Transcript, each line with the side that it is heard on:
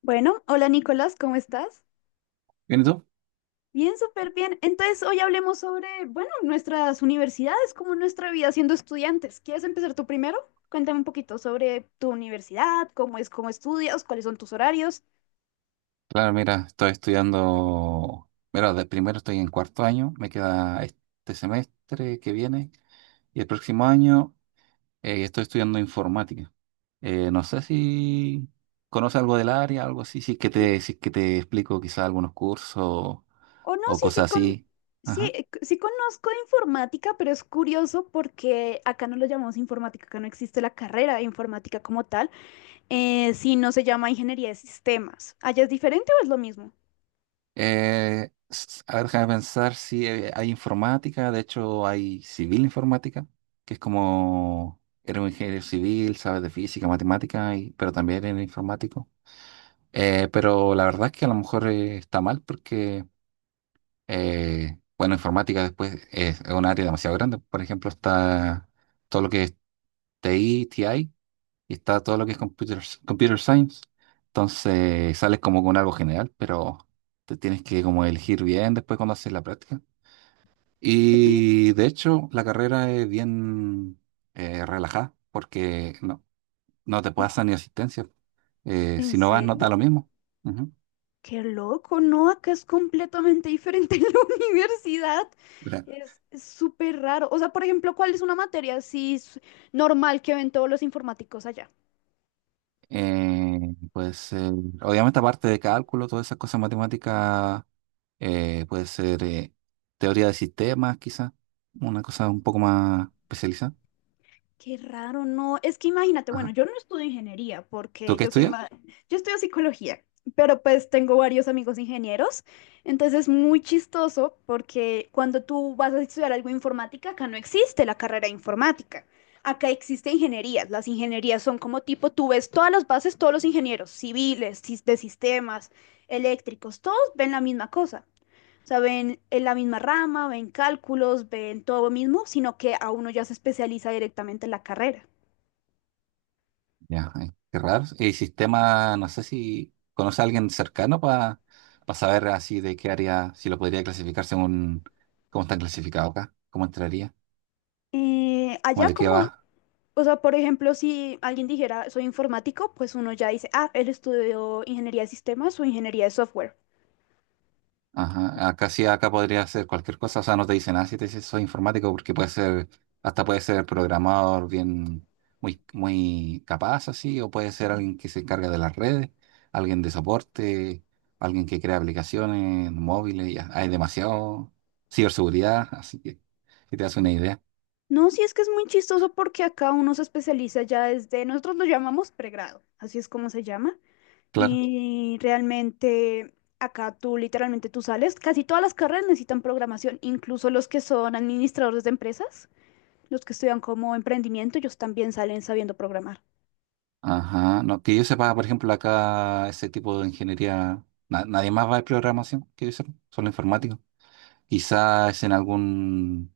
left: Bueno, hola Nicolás, ¿cómo estás?
right: ¿Bien y tú?
left: Bien, súper bien. Entonces, hoy hablemos sobre, bueno, nuestras universidades, como nuestra vida siendo estudiantes. ¿Quieres empezar tú primero? Cuéntame un poquito sobre tu universidad, cómo es, cómo estudias, cuáles son tus horarios.
right: Claro, mira, estoy estudiando. Mira, de primero estoy en cuarto año, me queda este semestre que viene y el próximo año estoy estudiando informática. No sé si conoces algo del área, algo así, si es que te explico quizás algunos cursos
left: O no,
right: o
left: sí,
right: cosas
left: sí,
right: así.
left: sí,
right: Ajá.
left: sí conozco de informática, pero es curioso porque acá no lo llamamos informática, acá no existe la carrera de informática como tal, sino se llama ingeniería de sistemas. ¿Allá es diferente o es lo mismo?
right: A ver, déjame pensar si hay informática, de hecho hay civil informática, que es como, eres un ingeniero civil, sabes de física, matemática, pero también eres informático. Pero la verdad es que a lo mejor está mal porque, bueno, informática después es un área demasiado grande. Por ejemplo, está todo lo que es TI y está todo lo que es computer science. Entonces sales como con algo general, pero te tienes que como elegir bien después cuando haces la práctica.
left: Oye,
right: Y de hecho la carrera es bien relajada porque no, no te pasan ni asistencia.
left: ¿en
right: Si no vas, no
left: serio?
right: da lo mismo. Ujú.
left: Qué loco, ¿no? Acá es completamente diferente en la universidad.
right: Claro.
left: Es súper raro. O sea, por ejemplo, ¿cuál es una materia así normal que ven todos los informáticos allá?
right: Eh, Puede ser, obviamente aparte de cálculo, todas esas cosas matemáticas, puede ser teoría de sistemas, quizás, una cosa un poco más especializada.
left: Qué raro, no. Es que imagínate, bueno, yo no estudio ingeniería
right: ¿Tú
left: porque
right: qué
left: yo soy
right: estudias?
left: más, yo estudio psicología, pero pues tengo varios amigos ingenieros, entonces es muy chistoso porque cuando tú vas a estudiar algo de informática, acá no existe la carrera de informática. Acá existe ingenierías. Las ingenierías son como tipo, tú ves todas las bases, todos los ingenieros civiles, de sistemas, eléctricos, todos ven la misma cosa. O sea, ven en la misma rama, ven cálculos, ven todo lo mismo, sino que a uno ya se especializa directamente en la carrera.
right: Ya, ay, qué raro. Y sistema, no sé si conoce a alguien cercano para saber así de qué área, si lo podría clasificar según cómo están clasificados acá, cómo entraría,
left: Eh,
right: como
left: allá
right: de qué
left: como,
right: va.
left: o sea, por ejemplo, si alguien dijera soy informático, pues uno ya dice, ah, él estudió ingeniería de sistemas o ingeniería de software.
right: Ajá, acá sí, acá podría ser cualquier cosa, o sea, no te dice nada si te dices soy informático, porque puede ser, hasta puede ser programador bien, muy capaz así, o puede ser alguien que se encarga de las redes, alguien de soporte, alguien que crea aplicaciones móviles, ya, hay demasiado ciberseguridad, así que te das una idea,
left: No, sí es que es muy chistoso porque acá uno se especializa ya desde, nosotros lo llamamos pregrado, así es como se llama.
right: claro.
left: Y realmente acá tú literalmente tú sales, casi todas las carreras necesitan programación, incluso los que son administradores de empresas. Los que estudian como emprendimiento, ellos también salen sabiendo programar.
right: Ajá, no, que yo sepa, por ejemplo, acá ese tipo de ingeniería, nadie más va de programación, que yo sepa, solo informático. Quizás en algún.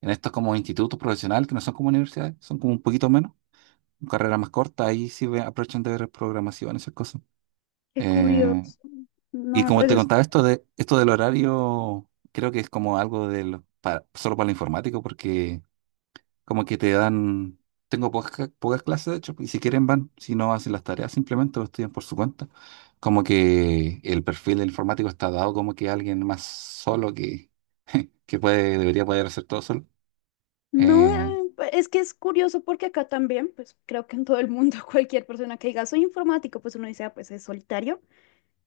right: En estos como institutos profesionales, que no son como universidades, son como un poquito menos, carreras más cortas, ahí aprovechan de ver programación, esas cosas.
left: Qué
right: Eh,
left: curioso. No
right: y
left: me
right: como te
left: parece.
right: contaba, esto del horario, creo que es como algo de para, solo para el informático, porque como que te dan, tengo pocas clases, de hecho, y si quieren van, si no hacen las tareas simplemente o estudian por su cuenta. Como que el perfil del informático está dado como que alguien más solo que, que puede, debería poder hacer todo solo.
left: No,
right: Eh,
left: es que es curioso porque acá también, pues creo que en todo el mundo, cualquier persona que diga soy informático, pues uno dice, "Ah, pues es solitario."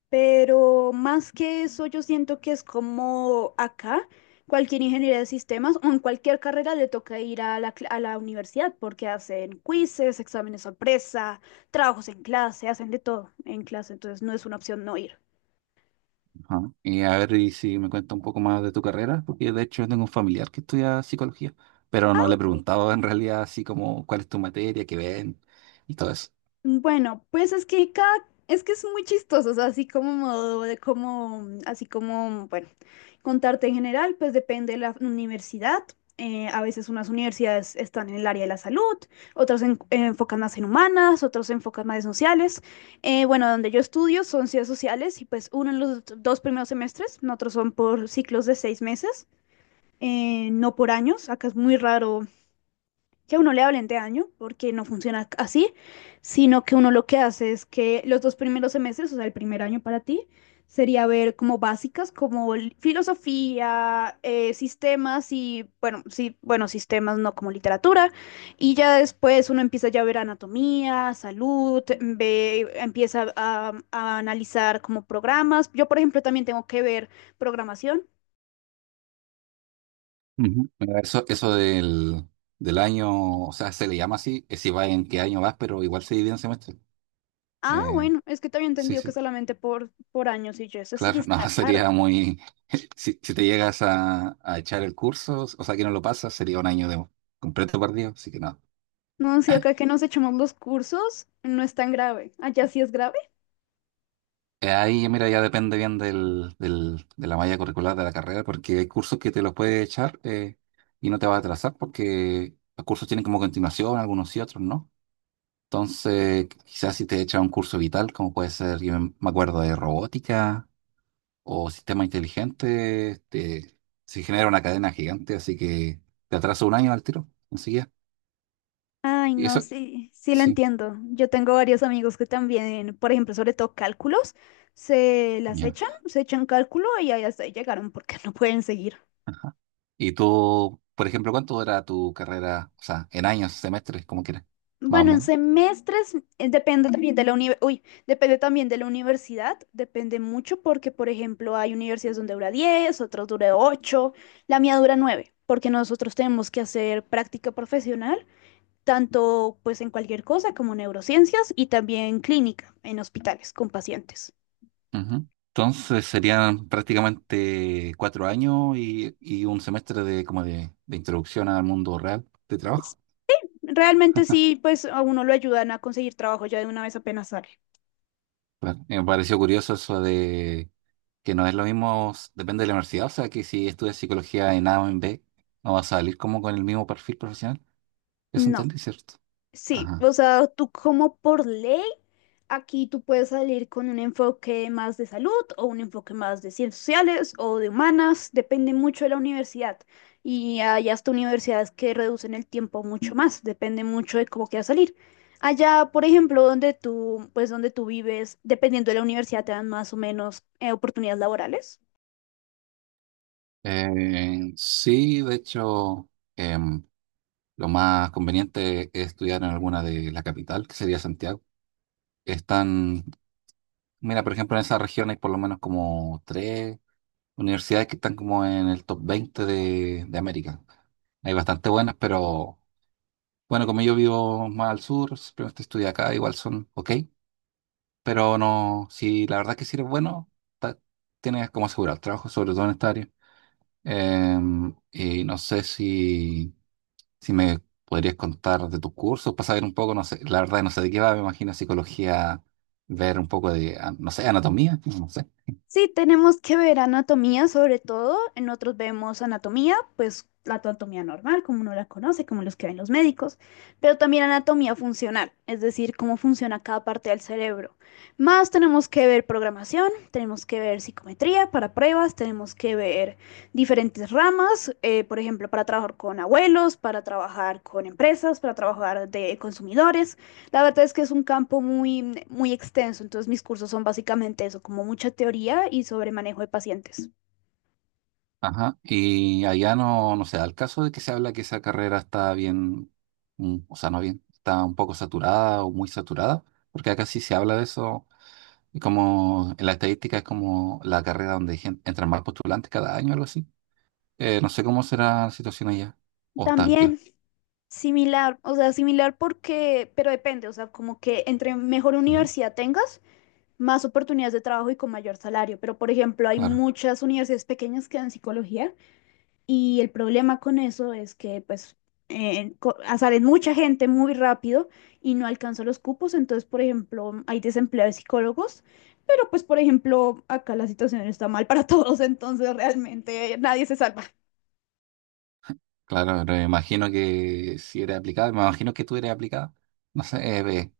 left: Pero más que eso, yo siento que es como acá, cualquier ingeniería de sistemas o en cualquier carrera le toca ir a la universidad porque hacen quizzes, exámenes sorpresa, trabajos en clase, hacen de todo en clase, entonces no es una opción no ir.
right: Ajá. A ver, si me cuenta un poco más de tu carrera, porque de hecho yo tengo un familiar que estudia psicología, pero no le he preguntado en realidad así como cuál es tu materia, qué ven y todo eso.
left: Bueno, pues es que es muy chistoso, o sea, así como modo de como, así como, bueno, contarte en general, pues depende de la universidad. A veces unas universidades están en el área de la salud, otras enfocan más en humanas, otras se enfocan más en sociales. Bueno, donde yo estudio son ciencias sociales y pues uno en los dos primeros semestres, otros son por ciclos de 6 meses, no por años. Acá es muy raro que a uno le hablen de año, porque no funciona así, sino que uno lo que hace es que los dos primeros semestres, o sea, el primer año para ti, sería ver como básicas, como filosofía, sistemas y, bueno, sí, bueno, sistemas, no como literatura, y ya después uno empieza ya a ver anatomía, salud, ve, empieza a analizar como programas. Yo, por ejemplo, también tengo que ver programación.
right: Ujú. Bueno, eso del año, o sea, se le llama así, es si va en qué año vas, pero igual se divide en semestre.
left: Ah,
right: Eh,
left: bueno, es que te había
right: sí,
left: entendido que
right: sí,
left: solamente por años y yo, eso sí
right: claro,
left: está
right: no,
left: claro.
right: sería muy... Si te llegas a echar el curso, o sea, que no lo pasas, sería un año de completo perdido, así que no.
left: No, sí, acá que nos echamos los cursos, no es tan grave. Allá sí es grave.
right: Ahí, mira, ya depende bien de la malla curricular de la carrera, porque hay cursos que te los puedes echar y no te va a atrasar, porque los cursos tienen como continuación, algunos y otros, ¿no? Entonces, quizás si te echas un curso vital, como puede ser, yo me acuerdo de robótica o sistema inteligente, se genera una cadena gigante, así que te atrasa un año al tiro, enseguida.
left: Ay,
right: Y
left: no,
right: eso,
left: sí, sí lo
right: sí,
left: entiendo. Yo tengo varios amigos que también, por ejemplo, sobre todo cálculos, se las
right: ya.
left: echan, se echan cálculo y ahí hasta ahí llegaron porque no pueden seguir.
right: Ajá. Y tú, por ejemplo, ¿cuánto dura tu carrera? O sea, en años, semestres, como quieras, más o
left: Bueno, en
right: menos.
left: semestres, depende también de la universidad, depende mucho porque, por ejemplo, hay universidades donde dura 10, otras dura 8, la mía dura 9 porque nosotros tenemos que hacer práctica profesional tanto pues en cualquier cosa como neurociencias y también clínica en hospitales con pacientes.
right: Ujú. Entonces serían prácticamente 4 años y un semestre de de introducción al mundo real de trabajo.
left: Es- Realmente sí, pues a uno lo ayudan a conseguir trabajo ya de una vez apenas sale.
right: Claro. Me pareció curioso eso de que no es lo mismo, depende de la universidad, o sea que si estudias psicología en A o en B, no vas a salir como con el mismo perfil profesional. Eso
left: No.
right: entendí, ¿cierto?
left: Sí,
right: Ajá.
left: o sea, tú como por ley, aquí tú puedes salir con un enfoque más de salud o un enfoque más de ciencias sociales o de humanas, depende mucho de la universidad. Y hay hasta universidades que reducen el tiempo mucho más, depende mucho de cómo quieras salir. Allá, por ejemplo, donde tú, pues donde tú vives, dependiendo de la universidad, te dan más o menos oportunidades laborales.
right: Sí, de hecho. em, Lo más conveniente es estudiar en alguna de la capital, que sería Santiago. Están, mira, por ejemplo, en esa región hay por lo menos como tres universidades que están como en el top 20 de América. Hay bastante buenas, pero bueno, como yo vivo más al sur, simplemente estudié acá, igual son ok, pero no, si la verdad que si eres bueno, ta- tienes como asegurar el trabajo, sobre todo en esta área. Y no sé si, si me podrías contar de tus cursos para saber un poco, no sé, la verdad no sé de qué va, me imagino psicología, ver un poco de, ah, no sé, anatomía, no sé.
left: Sí, tenemos que ver anatomía sobre todo. En otros vemos anatomía, pues la anatomía normal, como uno la conoce, como los que ven los médicos, pero también anatomía funcional, es decir, cómo funciona cada parte del cerebro. Más tenemos que ver programación, tenemos que ver psicometría para pruebas, tenemos que ver diferentes ramas, por ejemplo, para trabajar con abuelos, para trabajar con empresas, para trabajar de consumidores. La verdad es que es un campo muy, muy extenso, entonces mis cursos son básicamente eso, como mucha teoría y sobre manejo de pacientes.
right: Ajá, y allá no, no sé, al caso de que se habla que esa carrera está bien, mm, o sea, no bien, está un poco saturada o muy saturada, porque acá sí se habla de eso, y como en la estadística es como la carrera donde hay entran más postulantes cada año, algo así. No sé cómo será la situación allá, o estás bien.
left: También similar, o sea, similar porque, pero depende, o sea, como que entre mejor universidad tengas, más oportunidades de trabajo y con mayor salario. Pero, por ejemplo, hay
right: Claro,
left: muchas universidades pequeñas que dan psicología. Y el problema con eso es que, pues, sale mucha gente muy rápido y no alcanza los cupos. Entonces, por ejemplo, hay desempleo de psicólogos, pero pues, por ejemplo, acá la situación está mal para todos, entonces realmente nadie se salva.
right: claro, pero me imagino que si eres aplicado, me imagino que tú eres aplicado. No sé,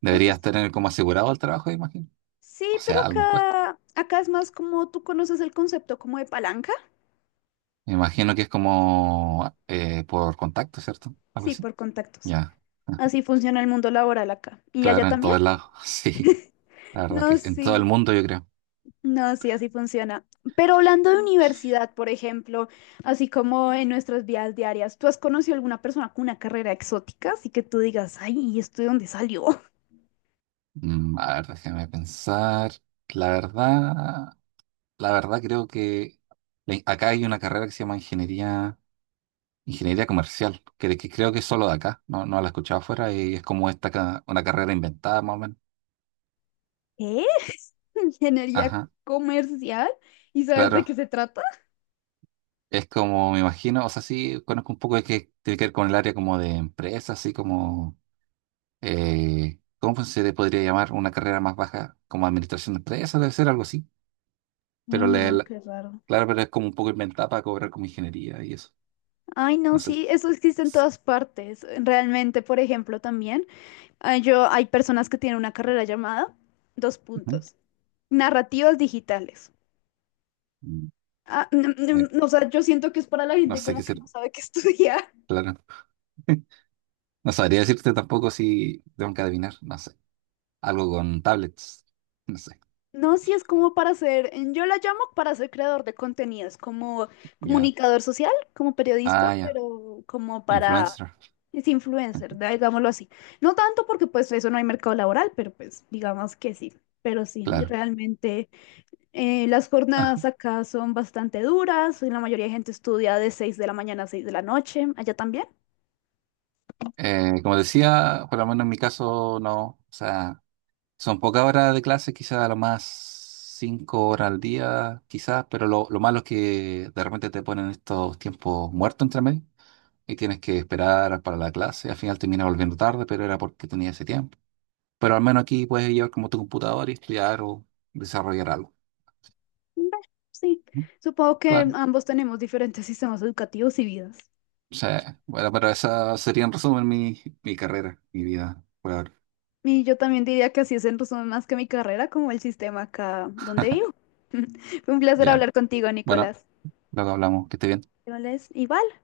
right: deberías
left: Es-
right: tener como asegurado el trabajo, imagino.
left: Sí,
right: O
left: pero
right: sea, algún puesto.
left: acá es más como tú conoces el concepto como de palanca.
right: Me imagino que es como por contacto, ¿cierto? Algo
left: Sí,
right: así.
left: por contactos.
right: Ya.
left: Así funciona el mundo laboral acá. ¿Y allá
right: Claro, en
left: también?
right: todos lados. Sí, la verdad que
left: No,
right: sí, en todo el
left: sí.
right: mundo, yo creo.
left: No, sí, así funciona. Pero hablando de universidad, por ejemplo, así como en nuestras vidas diarias, ¿tú has conocido alguna persona con una carrera exótica? Así que tú digas, ay, ¿y esto de dónde salió?
right: Mm, a ver, déjame pensar. La verdad, la verdad creo que acá hay una carrera que se llama ingeniería. Ingeniería comercial, que creo que es solo de acá, no, no la he escuchado afuera y es como una carrera inventada más o menos.
left: ¿Qué? ¿Ingeniería
right: Ajá,
left: comercial? ¿Y sabes de
right: claro,
left: qué se trata?
right: es como me imagino, o sea, sí conozco un poco de que tiene que ver con el área como de empresa, así como, ¿cómo se le podría llamar una carrera más baja? Como administración de empresas, debe ser algo así, pero
left: Ay, no, qué raro.
right: claro, pero es como un poco inventada para cobrar como ingeniería y eso,
left: Ay, no,
right: no sé.
left: sí, eso existe en
right: S-
left: todas partes. Realmente, por ejemplo, también hay personas que tienen una carrera llamada, dos
right: Ujú.
left: puntos, narrativas digitales.
right: Mm,
left: Ah,
right: eh,
left: o sea, yo siento que es para la
right: no
left: gente
right: sé qué
left: como que
right: ser,
left: no sabe qué estudiar.
right: claro. No sabría decirte tampoco si tengo que adivinar, no sé. Algo con tablets. No sé.
left: No, sí es como para ser, yo la llamo para ser creador de contenidos, como
right: Ya.
left: comunicador social, como periodista,
right: Ah, ya.
left: pero como para,
right: Influencer.
left: es influencer, digámoslo así. No tanto porque pues eso no hay mercado laboral, pero pues digamos que sí. Pero sí,
right: Claro.
left: realmente, las
right: Ajá.
left: jornadas acá son bastante duras, y la mayoría de gente estudia de 6 de la mañana a 6 de la noche, allá también.
right: Como decía, por lo menos en mi caso, no. O sea, son pocas horas de clase, quizás a lo más 5 horas al día, quizás, pero lo malo es que de repente te ponen estos tiempos muertos entre medio y tienes que esperar para la clase. Al final terminas volviendo tarde, pero era porque tenía ese tiempo. Pero al menos aquí puedes llevar como tu computador y estudiar o desarrollar algo.
left: Bueno, sí,
right: Ujú.
left: supongo que
right: Claro.
left: ambos tenemos diferentes sistemas educativos y vidas.
right: O sea, bueno, pero esa sería en resumen mi carrera, mi vida por ahora.
left: Y yo también diría que así es en resumen más que mi carrera, como el sistema acá donde vivo. Fue un placer
right: Ya,
left: hablar contigo,
right: bueno,
left: Nicolás.
right: luego hablamos, que esté bien.
left: Nicolás, y bye.